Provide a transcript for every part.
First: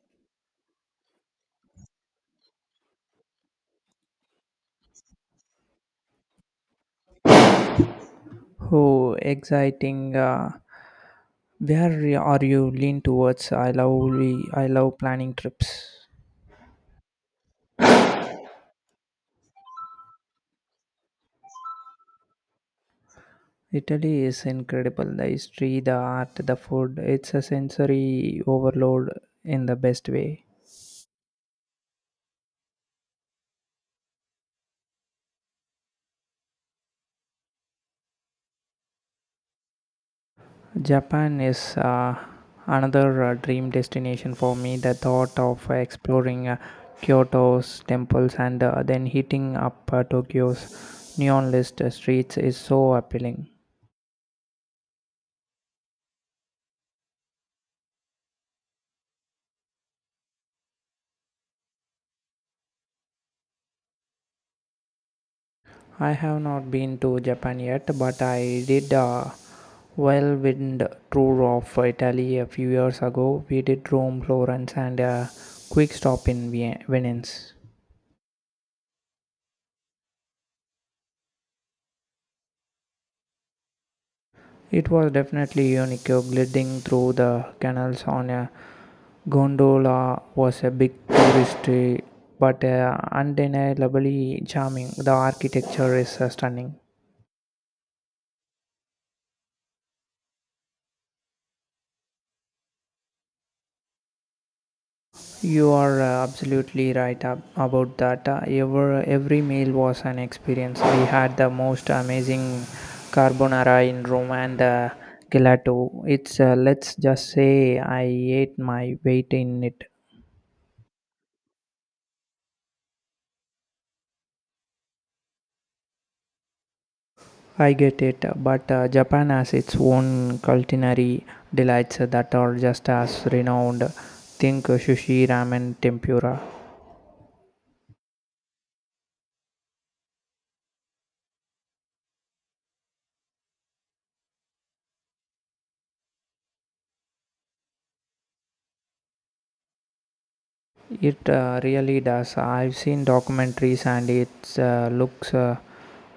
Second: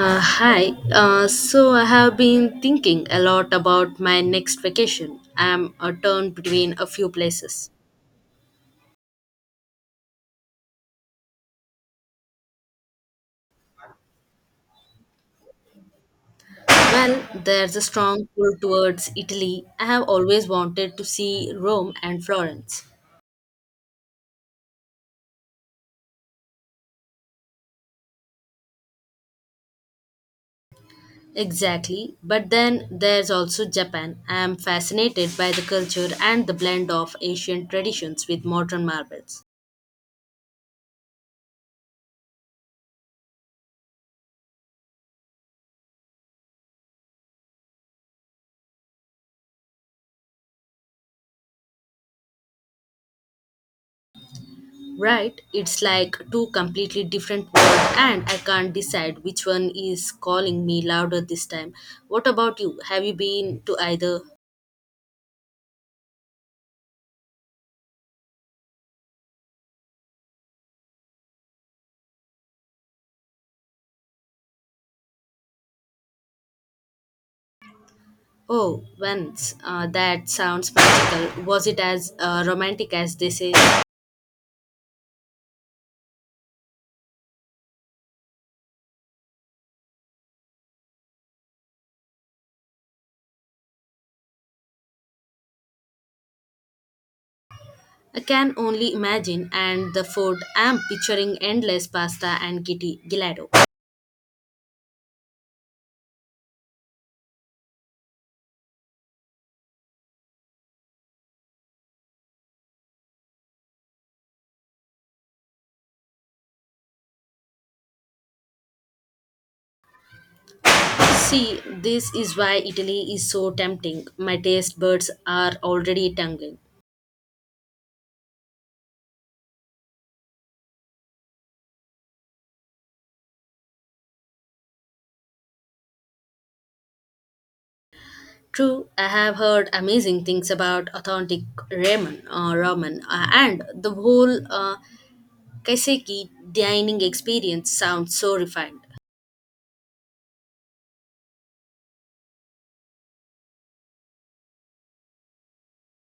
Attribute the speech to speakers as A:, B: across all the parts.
A: Hi. So I have been thinking a lot about my next vacation. I'm a turn between a few places.
B: Oh, exciting. Where are you lean towards? I love planning trips.
A: Well, there's a strong pull towards Italy. I have always wanted to see Rome and Florence.
B: Italy is incredible. The history, the art, the food. It's a sensory overload in the best way.
A: Exactly. But then there's also Japan. I am fascinated by the culture and the blend of ancient traditions with modern marvels.
B: Japan is another dream destination for me. The thought of exploring Kyoto's temples and then hitting up Tokyo's neon lit streets is so appealing.
A: Right? It's like two completely different worlds, and I can't decide which one is calling me louder this time. What about you? Have you been to either?
B: I have not been to Japan yet, but I did a whirlwind tour of Italy a few years ago. We did Rome, Florence, and a quick stop in Venice.
A: Oh, once. That sounds magical. Was it as romantic as they say?
B: It was definitely unique. Gliding through the canals on a gondola was a big touristy, but undeniably charming. The architecture is stunning.
A: I can only imagine. And the food, I'm picturing endless pasta and kitty gelato.
B: You are absolutely right about that. Every meal was an experience. We had the most amazing carbonara in Rome and gelato. It's let's just say I ate my weight in it.
A: See, this is why Italy is so tempting. My taste buds are already tingling.
B: I get it, but Japan has its own culinary delights that are just as renowned. Think sushi, ramen, tempura.
A: True, I have heard amazing things about authentic ramen and the whole kaiseki dining experience sounds so refined.
B: It really does. I've seen documentaries and it looks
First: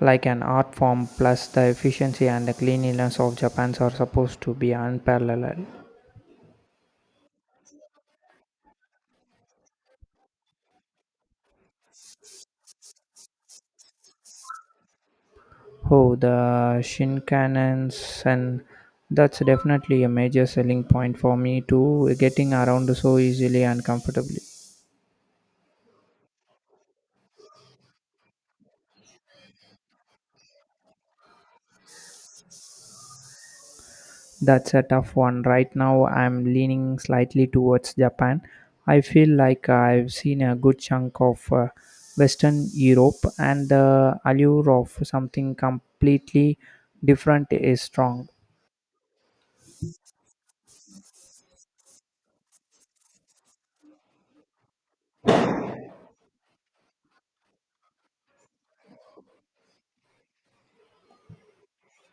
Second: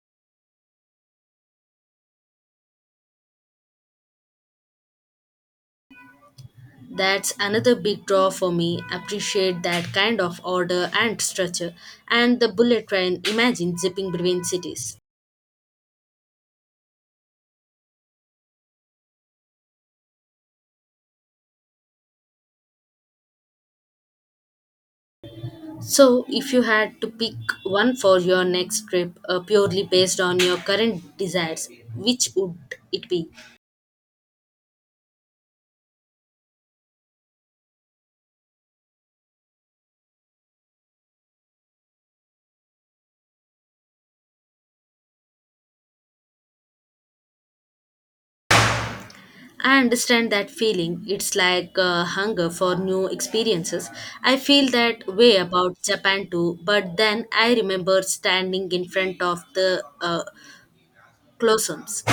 B: like an art form. Plus, the efficiency and the cleanliness of Japan's are supposed to be unparalleled.
A: That's another big draw for me. Appreciate that kind of order and structure, and the bullet train. Imagine zipping between cities.
B: Oh, the Shinkansen. That's definitely a major selling point for me to getting around so easily and comfortably.
A: So, if you had to pick one for your next trip, purely based on your current desires, which would it be?
B: That's a tough one. Right now, I'm leaning slightly towards Japan. I feel like I've seen a good chunk of Western Europe, and the allure of something completely different is strong.
A: I understand that feeling. It's like a hunger for new experiences. I feel that way about Japan too, but then I remember standing in front of the Colosseums.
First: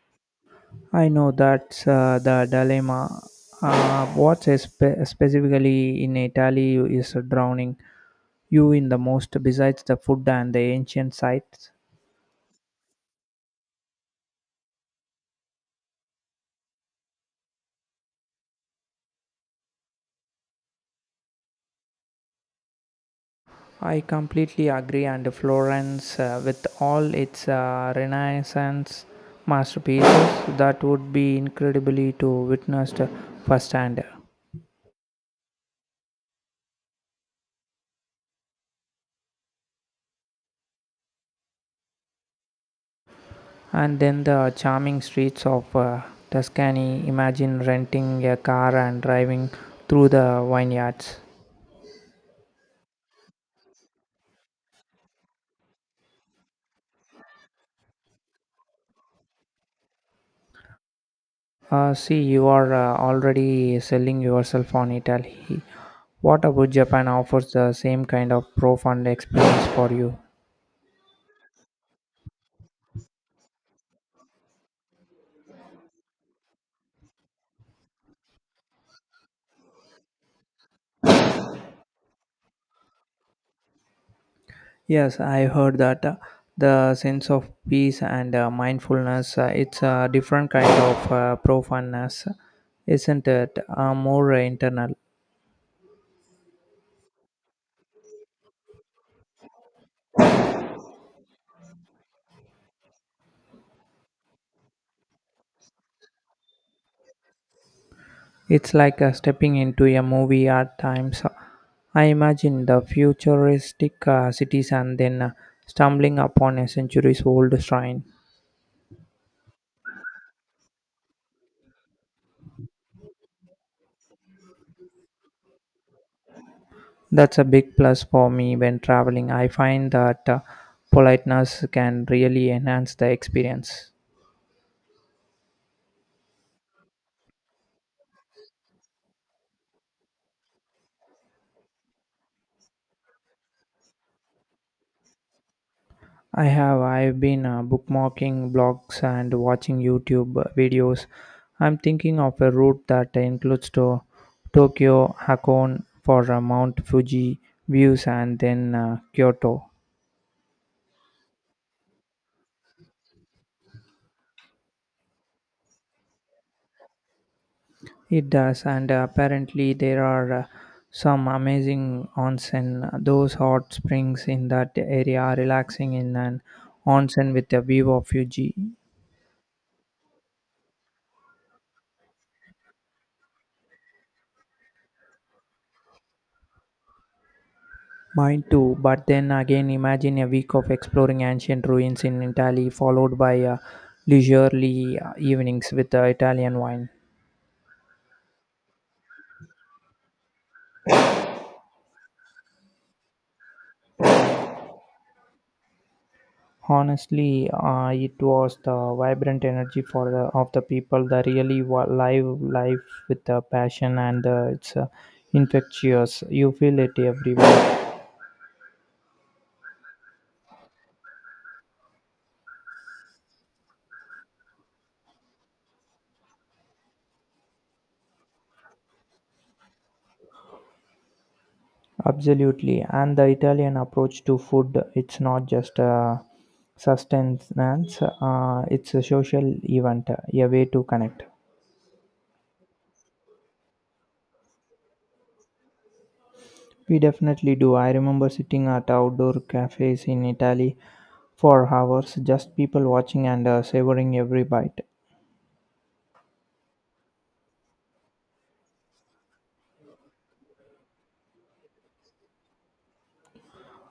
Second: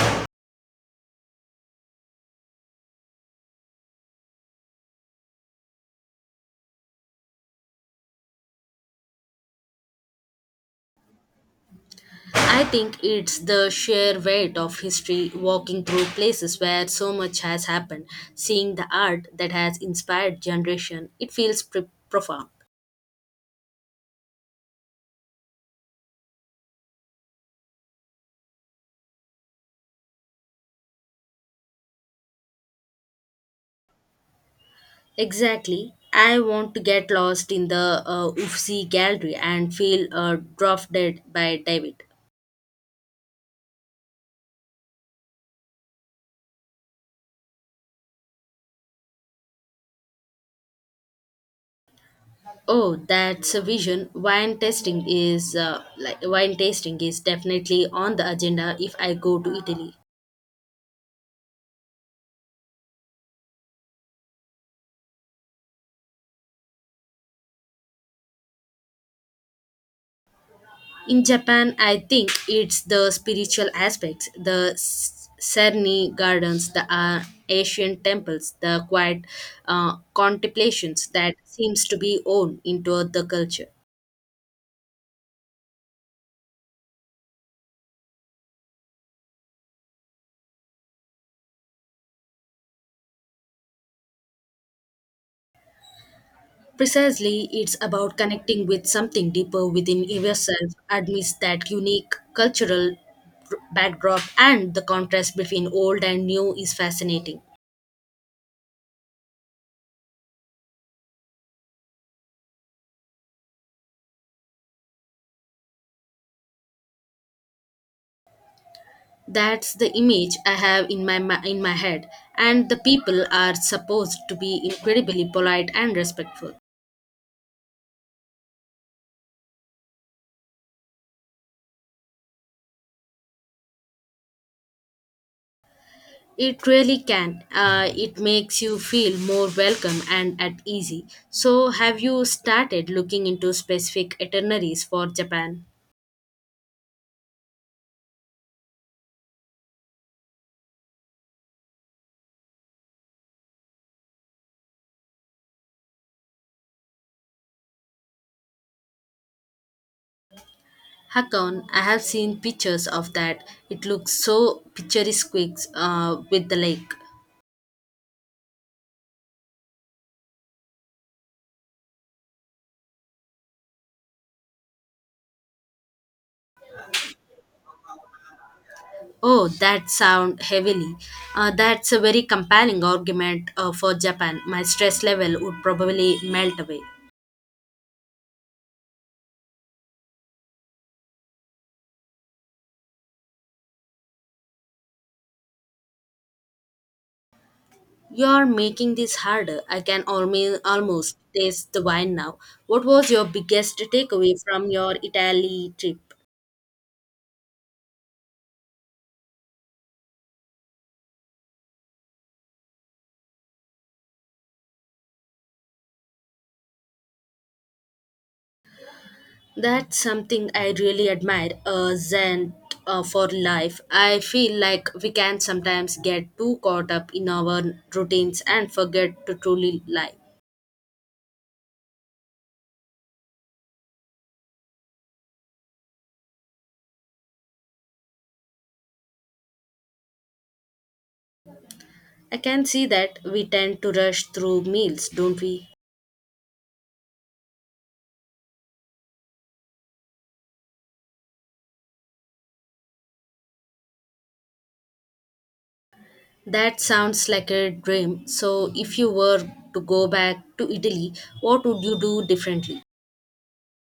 B: I know that's the dilemma. What's specifically in Italy is drowning you in the most besides the food and the ancient sites?
A: I think it's the sheer weight of history, walking through places where so much has happened, seeing the art that has inspired generation. It feels profound.
B: I completely agree, and Florence, with all its Renaissance masterpieces, that would be incredibly to witness the firsthand.
A: Exactly. I want to get lost in the Uffizi gallery and feel drafted by David.
B: And then the charming streets of Tuscany. Imagine renting a car and driving through the vineyards.
A: Oh, that's a vision. Wine tasting is like wine tasting is definitely on the agenda if I go to Italy.
B: See, you are already selling yourself on Italy. What about Japan offers the same kind of profound experience for you?
A: In Japan, I think it's the spiritual aspects, the Serni gardens, the ancient temples, the quiet contemplations that seems to be own into the culture.
B: Yes, I heard that the sense of peace and mindfulness, it's a different kind of profoundness, isn't it? More internal.
A: Precisely, it's about connecting with something deeper within yourself, amidst that unique cultural backdrop, and the contrast between old and new is fascinating.
B: It's like stepping into a movie at times. I imagine the futuristic cities and then stumbling upon a centuries old shrine.
A: That's the image I have in in my head, and the people are supposed to be incredibly polite and respectful.
B: That's a big plus for me when traveling. I find that politeness can really enhance the experience.
A: It really can. It makes you feel more welcome and at easy. So, have you started looking into specific itineraries for Japan?
B: I have. I've been bookmarking blogs and watching YouTube videos. I'm thinking of a route that includes to Tokyo, Hakone for Mount Fuji views, and then Kyoto.
A: Hakon, I have seen pictures of that. It looks so picturesque with the lake.
B: It does, and apparently there are some amazing onsen. Those hot springs in that area are relaxing in an onsen with a view of Fuji.
A: Oh, that sound heavily. That's a very compelling argument for Japan. My stress level would probably melt away.
B: Mine too, but then again, imagine a week of exploring ancient ruins in Italy, followed by leisurely evenings with Italian wine.
A: You're making this harder. I can almost taste the wine now. What was your biggest takeaway from your Italy trip?
B: Honestly, it was the vibrant energy of the people, the really live life with the passion, and it's infectious. You feel it everywhere.
A: That's something I really admire, a zen for life. I feel like we can sometimes get too caught up in our routines and forget to truly live.
B: Absolutely, and the Italian approach to food, it's not just a sustenance; it's a social event, a way to connect.
A: I can see that we tend to rush through meals, don't we?
B: We definitely do. I remember sitting at outdoor cafes in Italy for hours, just people watching and savoring every bite.
A: That sounds like a dream. So, if you were to go back to Italy, what would you do differently?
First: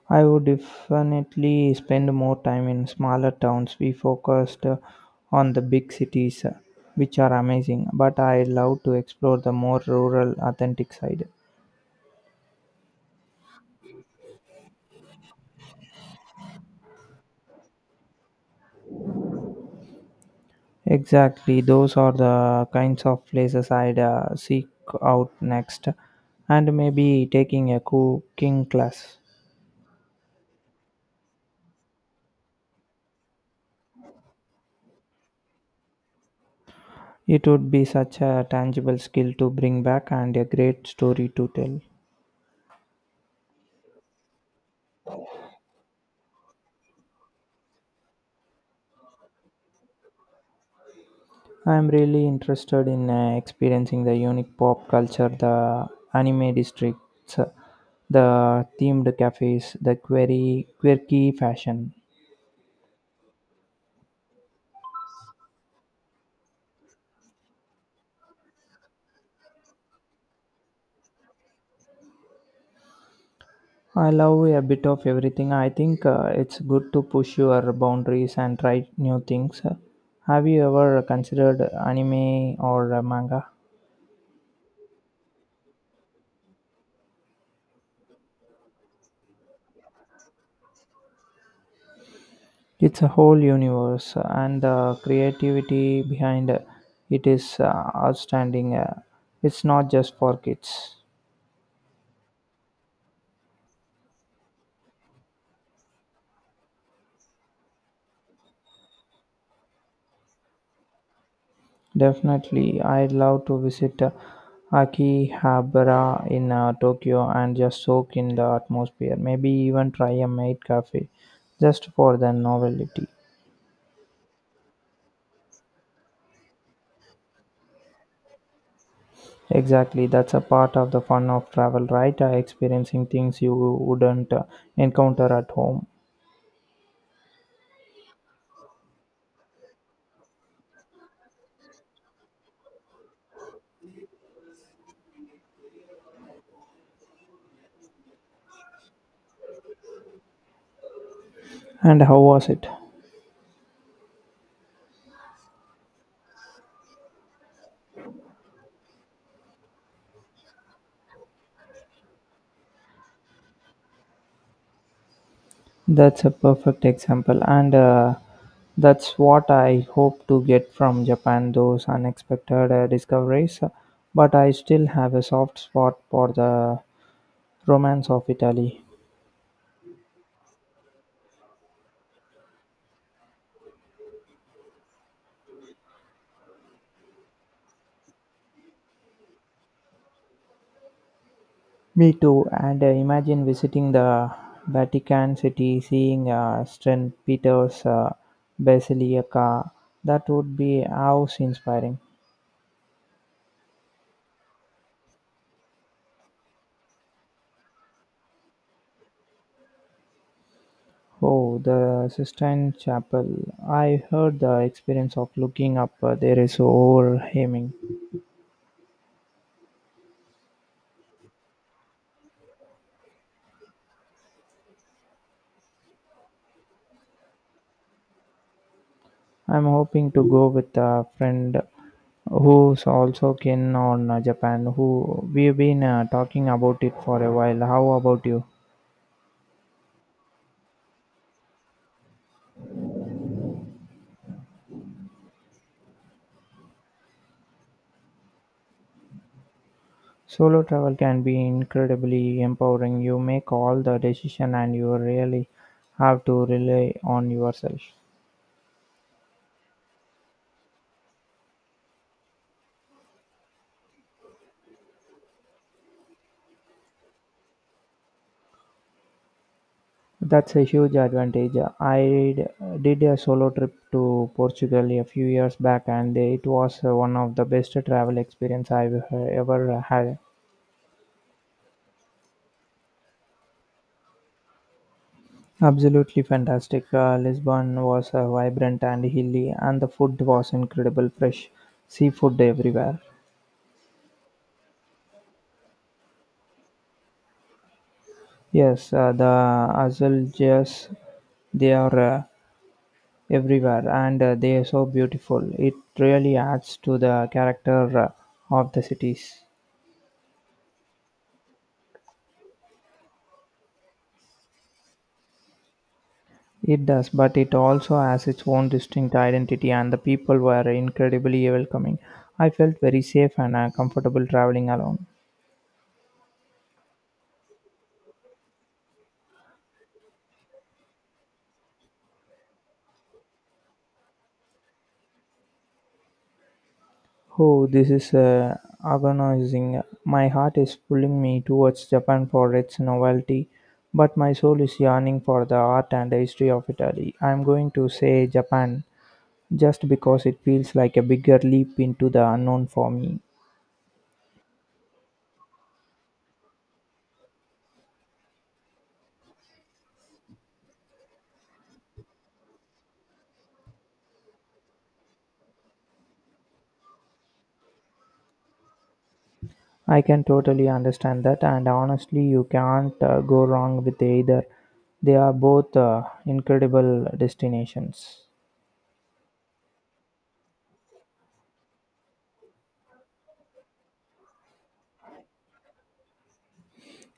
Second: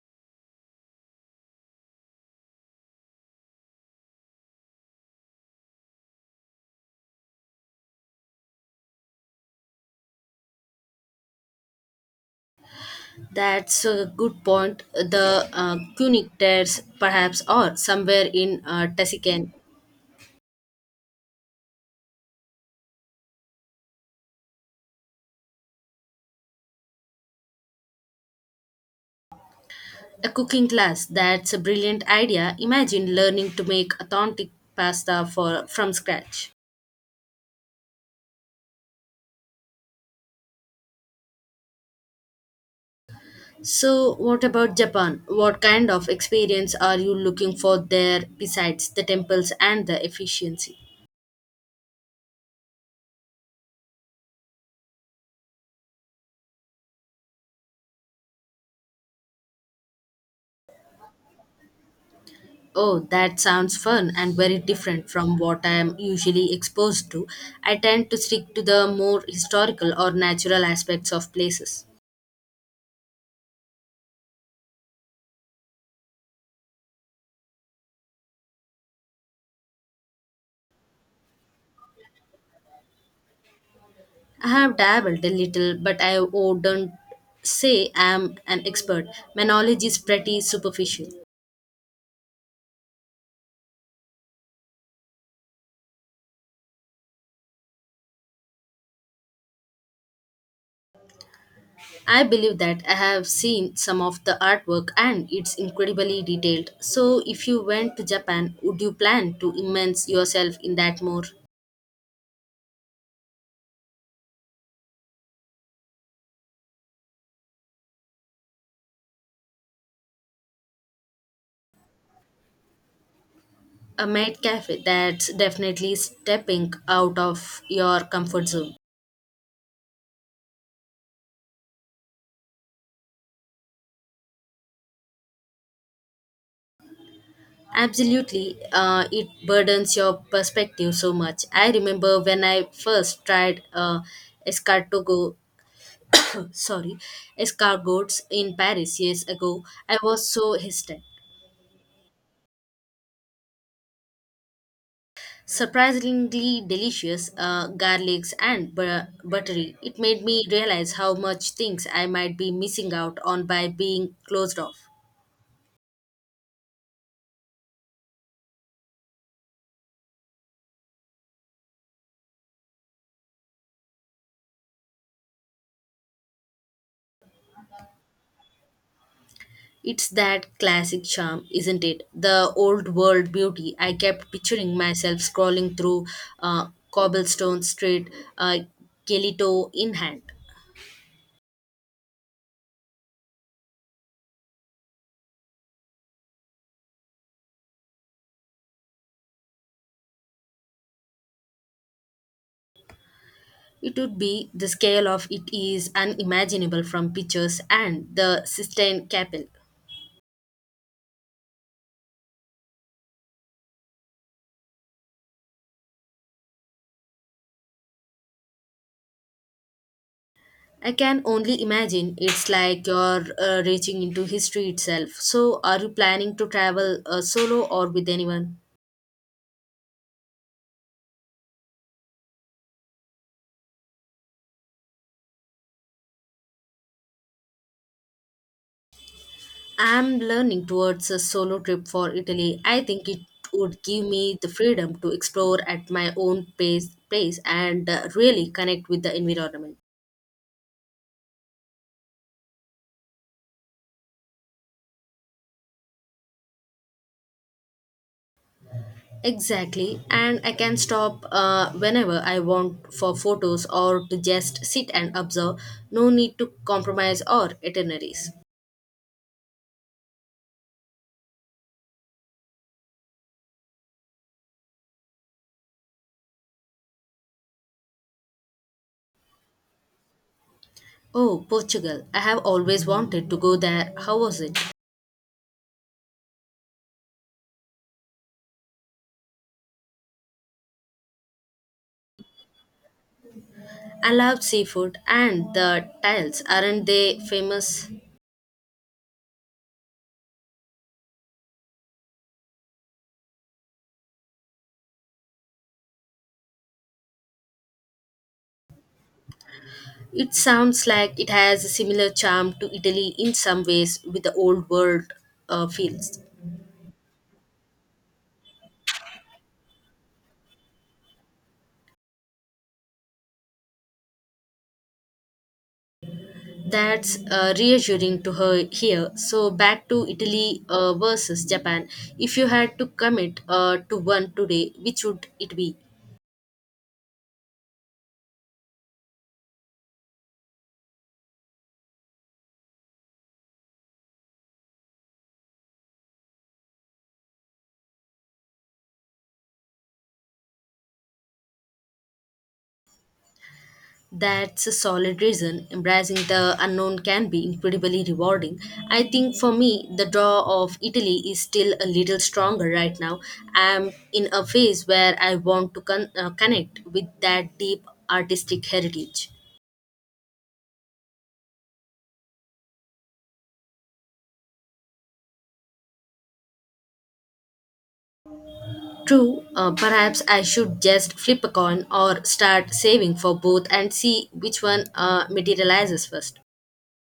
B: I would definitely spend more time in smaller towns. We focused on the big cities, which are amazing, but I love to explore the more rural, authentic side.
A: That's a good point. The Cunic Terres, perhaps, or somewhere in Tuscan.
B: Exactly, those are the kinds of places I'd seek out next, and maybe taking a cooking class.
A: A cooking class, that's a brilliant idea. Imagine learning to make authentic pasta for from scratch.
B: It would be such a tangible skill to bring back and a great story to tell.
A: So, what about Japan? What kind of experience are you looking for there besides the temples and the efficiency?
B: I'm really interested in experiencing the unique pop culture, the anime districts, the themed cafes, the query, quirky fashion.
A: Oh, that sounds fun and very different from what I am usually exposed to. I tend to stick to the more historical or natural aspects of places.
B: I love a bit of everything. I think it's good to push your boundaries and try new things. Have you ever considered anime or manga?
A: I have dabbled a little, but I wouldn't say I am an expert. My knowledge is pretty superficial.
B: It's a whole universe, and the creativity behind it is outstanding. It's not just for kids.
A: I believe that I have seen some of the artwork and it's incredibly detailed. So, if you went to Japan, would you plan to immerse yourself in that more?
B: Definitely, I'd love to visit Akihabara in Tokyo and just soak in the atmosphere. Maybe even try a maid cafe just for the novelty.
A: A maid cafe that's definitely stepping out of your comfort zone.
B: Exactly, that's a part of the fun of travel, right? Experiencing things you wouldn't encounter at home.
A: Absolutely, it burdens your perspective so much. I remember when I first tried escartogo sorry, escargots in Paris years ago, I was so hesitant.
B: And how was it?
A: Surprisingly delicious, garlics and buttery. It made me realize how much things I might be missing out on by being closed off.
B: That's a perfect example, and that's what I hope to get from Japan, those unexpected discoveries. But I still have a soft spot for the romance of Italy.
A: It's that classic charm, isn't it? The old world beauty. I kept picturing myself scrolling through uh, cobblestone street, uh, Gelito in hand.
B: Me too, and imagine visiting the Vatican City, seeing St. Peter's Basilica. That would be house inspiring.
A: It would be the scale of it is unimaginable from pictures and the Sistine Chapel.
B: Oh, the Sistine Chapel. I heard the experience of looking up there is overwhelming.
A: I can only imagine it's like you're reaching into history itself. So, are you planning to travel solo or with anyone?
B: I'm hoping to go with a friend who's also keen on Japan, who we've been talking about it for a while. How about you?
A: I'm learning towards a solo trip for Italy. I think it would give me the freedom to explore at my own pace and really connect with the environment.
B: Solo travel can be incredibly empowering. You make all the decision and you really have to rely on yourself.
A: Exactly, and I can stop whenever I want for photos or to just sit and observe. No need to compromise or itineraries.
B: That's a huge advantage. I d- did a solo trip to Portugal a few years back, and it was one of the best travel experience I've ever had.
A: Oh, Portugal. I have always wanted to go there. How was it?
B: Absolutely fantastic. Lisbon was vibrant and hilly, and the food was incredible, fresh seafood everywhere.
A: I loved seafood and the tiles. Aren't they famous?
B: Yes, the azulejos, they are everywhere and they are so beautiful. It really adds to the character of the cities.
A: It sounds like it has a similar charm to Italy in some ways with the old world feels.
B: It does, but it also has its own distinct identity, and the people were incredibly welcoming. I felt very safe and comfortable traveling alone.
A: That's reassuring to her here. So back to Italy versus Japan. If you had to commit to one today, which would it be?
B: Oh, this is agonizing. My heart is pulling me towards Japan for its novelty, but my soul is yearning for the art and the history of Italy. I'm going to say Japan just because it feels like a bigger leap into the unknown for me.
A: That's a solid reason. Embracing the unknown can be incredibly rewarding. I think for me, the draw of Italy is still a little stronger right now. I'm in a phase where I want to connect with that deep artistic heritage.
B: I can totally understand that, and honestly, you can't go wrong with either. They are both incredible destinations.
A: True, perhaps I should just flip a coin or start saving for both and see which one materializes first.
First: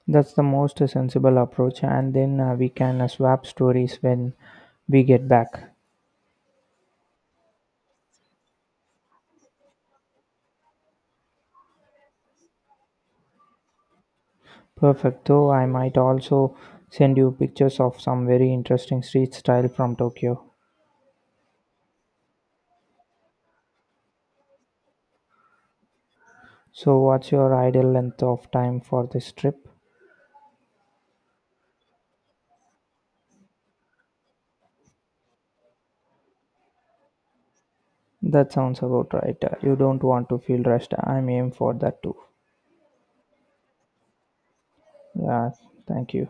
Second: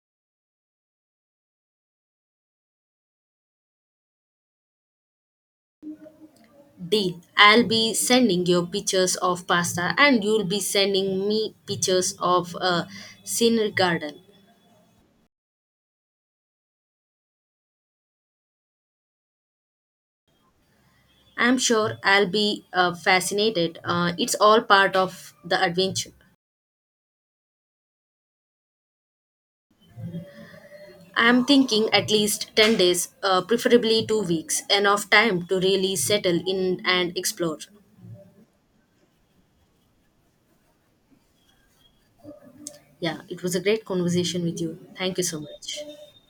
B: That's the most sensible approach, and then we can swap stories when we get back.
A: Deal. I'll be sending you pictures of pasta and you'll be sending me pictures of a scenery garden.
B: Perfect, though, I might also send you pictures of some very interesting street style from Tokyo.
A: I'm sure I'll be fascinated. It's all part of the adventure.
B: So, what's your ideal length of time for this trip?
A: I'm thinking at least 10 days, preferably 2 weeks, enough time to really settle in and explore.
B: That sounds about right. You don't want to feel rushed. I'm aiming for that too.
A: Yeah, it was a great conversation with you. Thank you so
B: Yeah,
A: much.
B: thank you.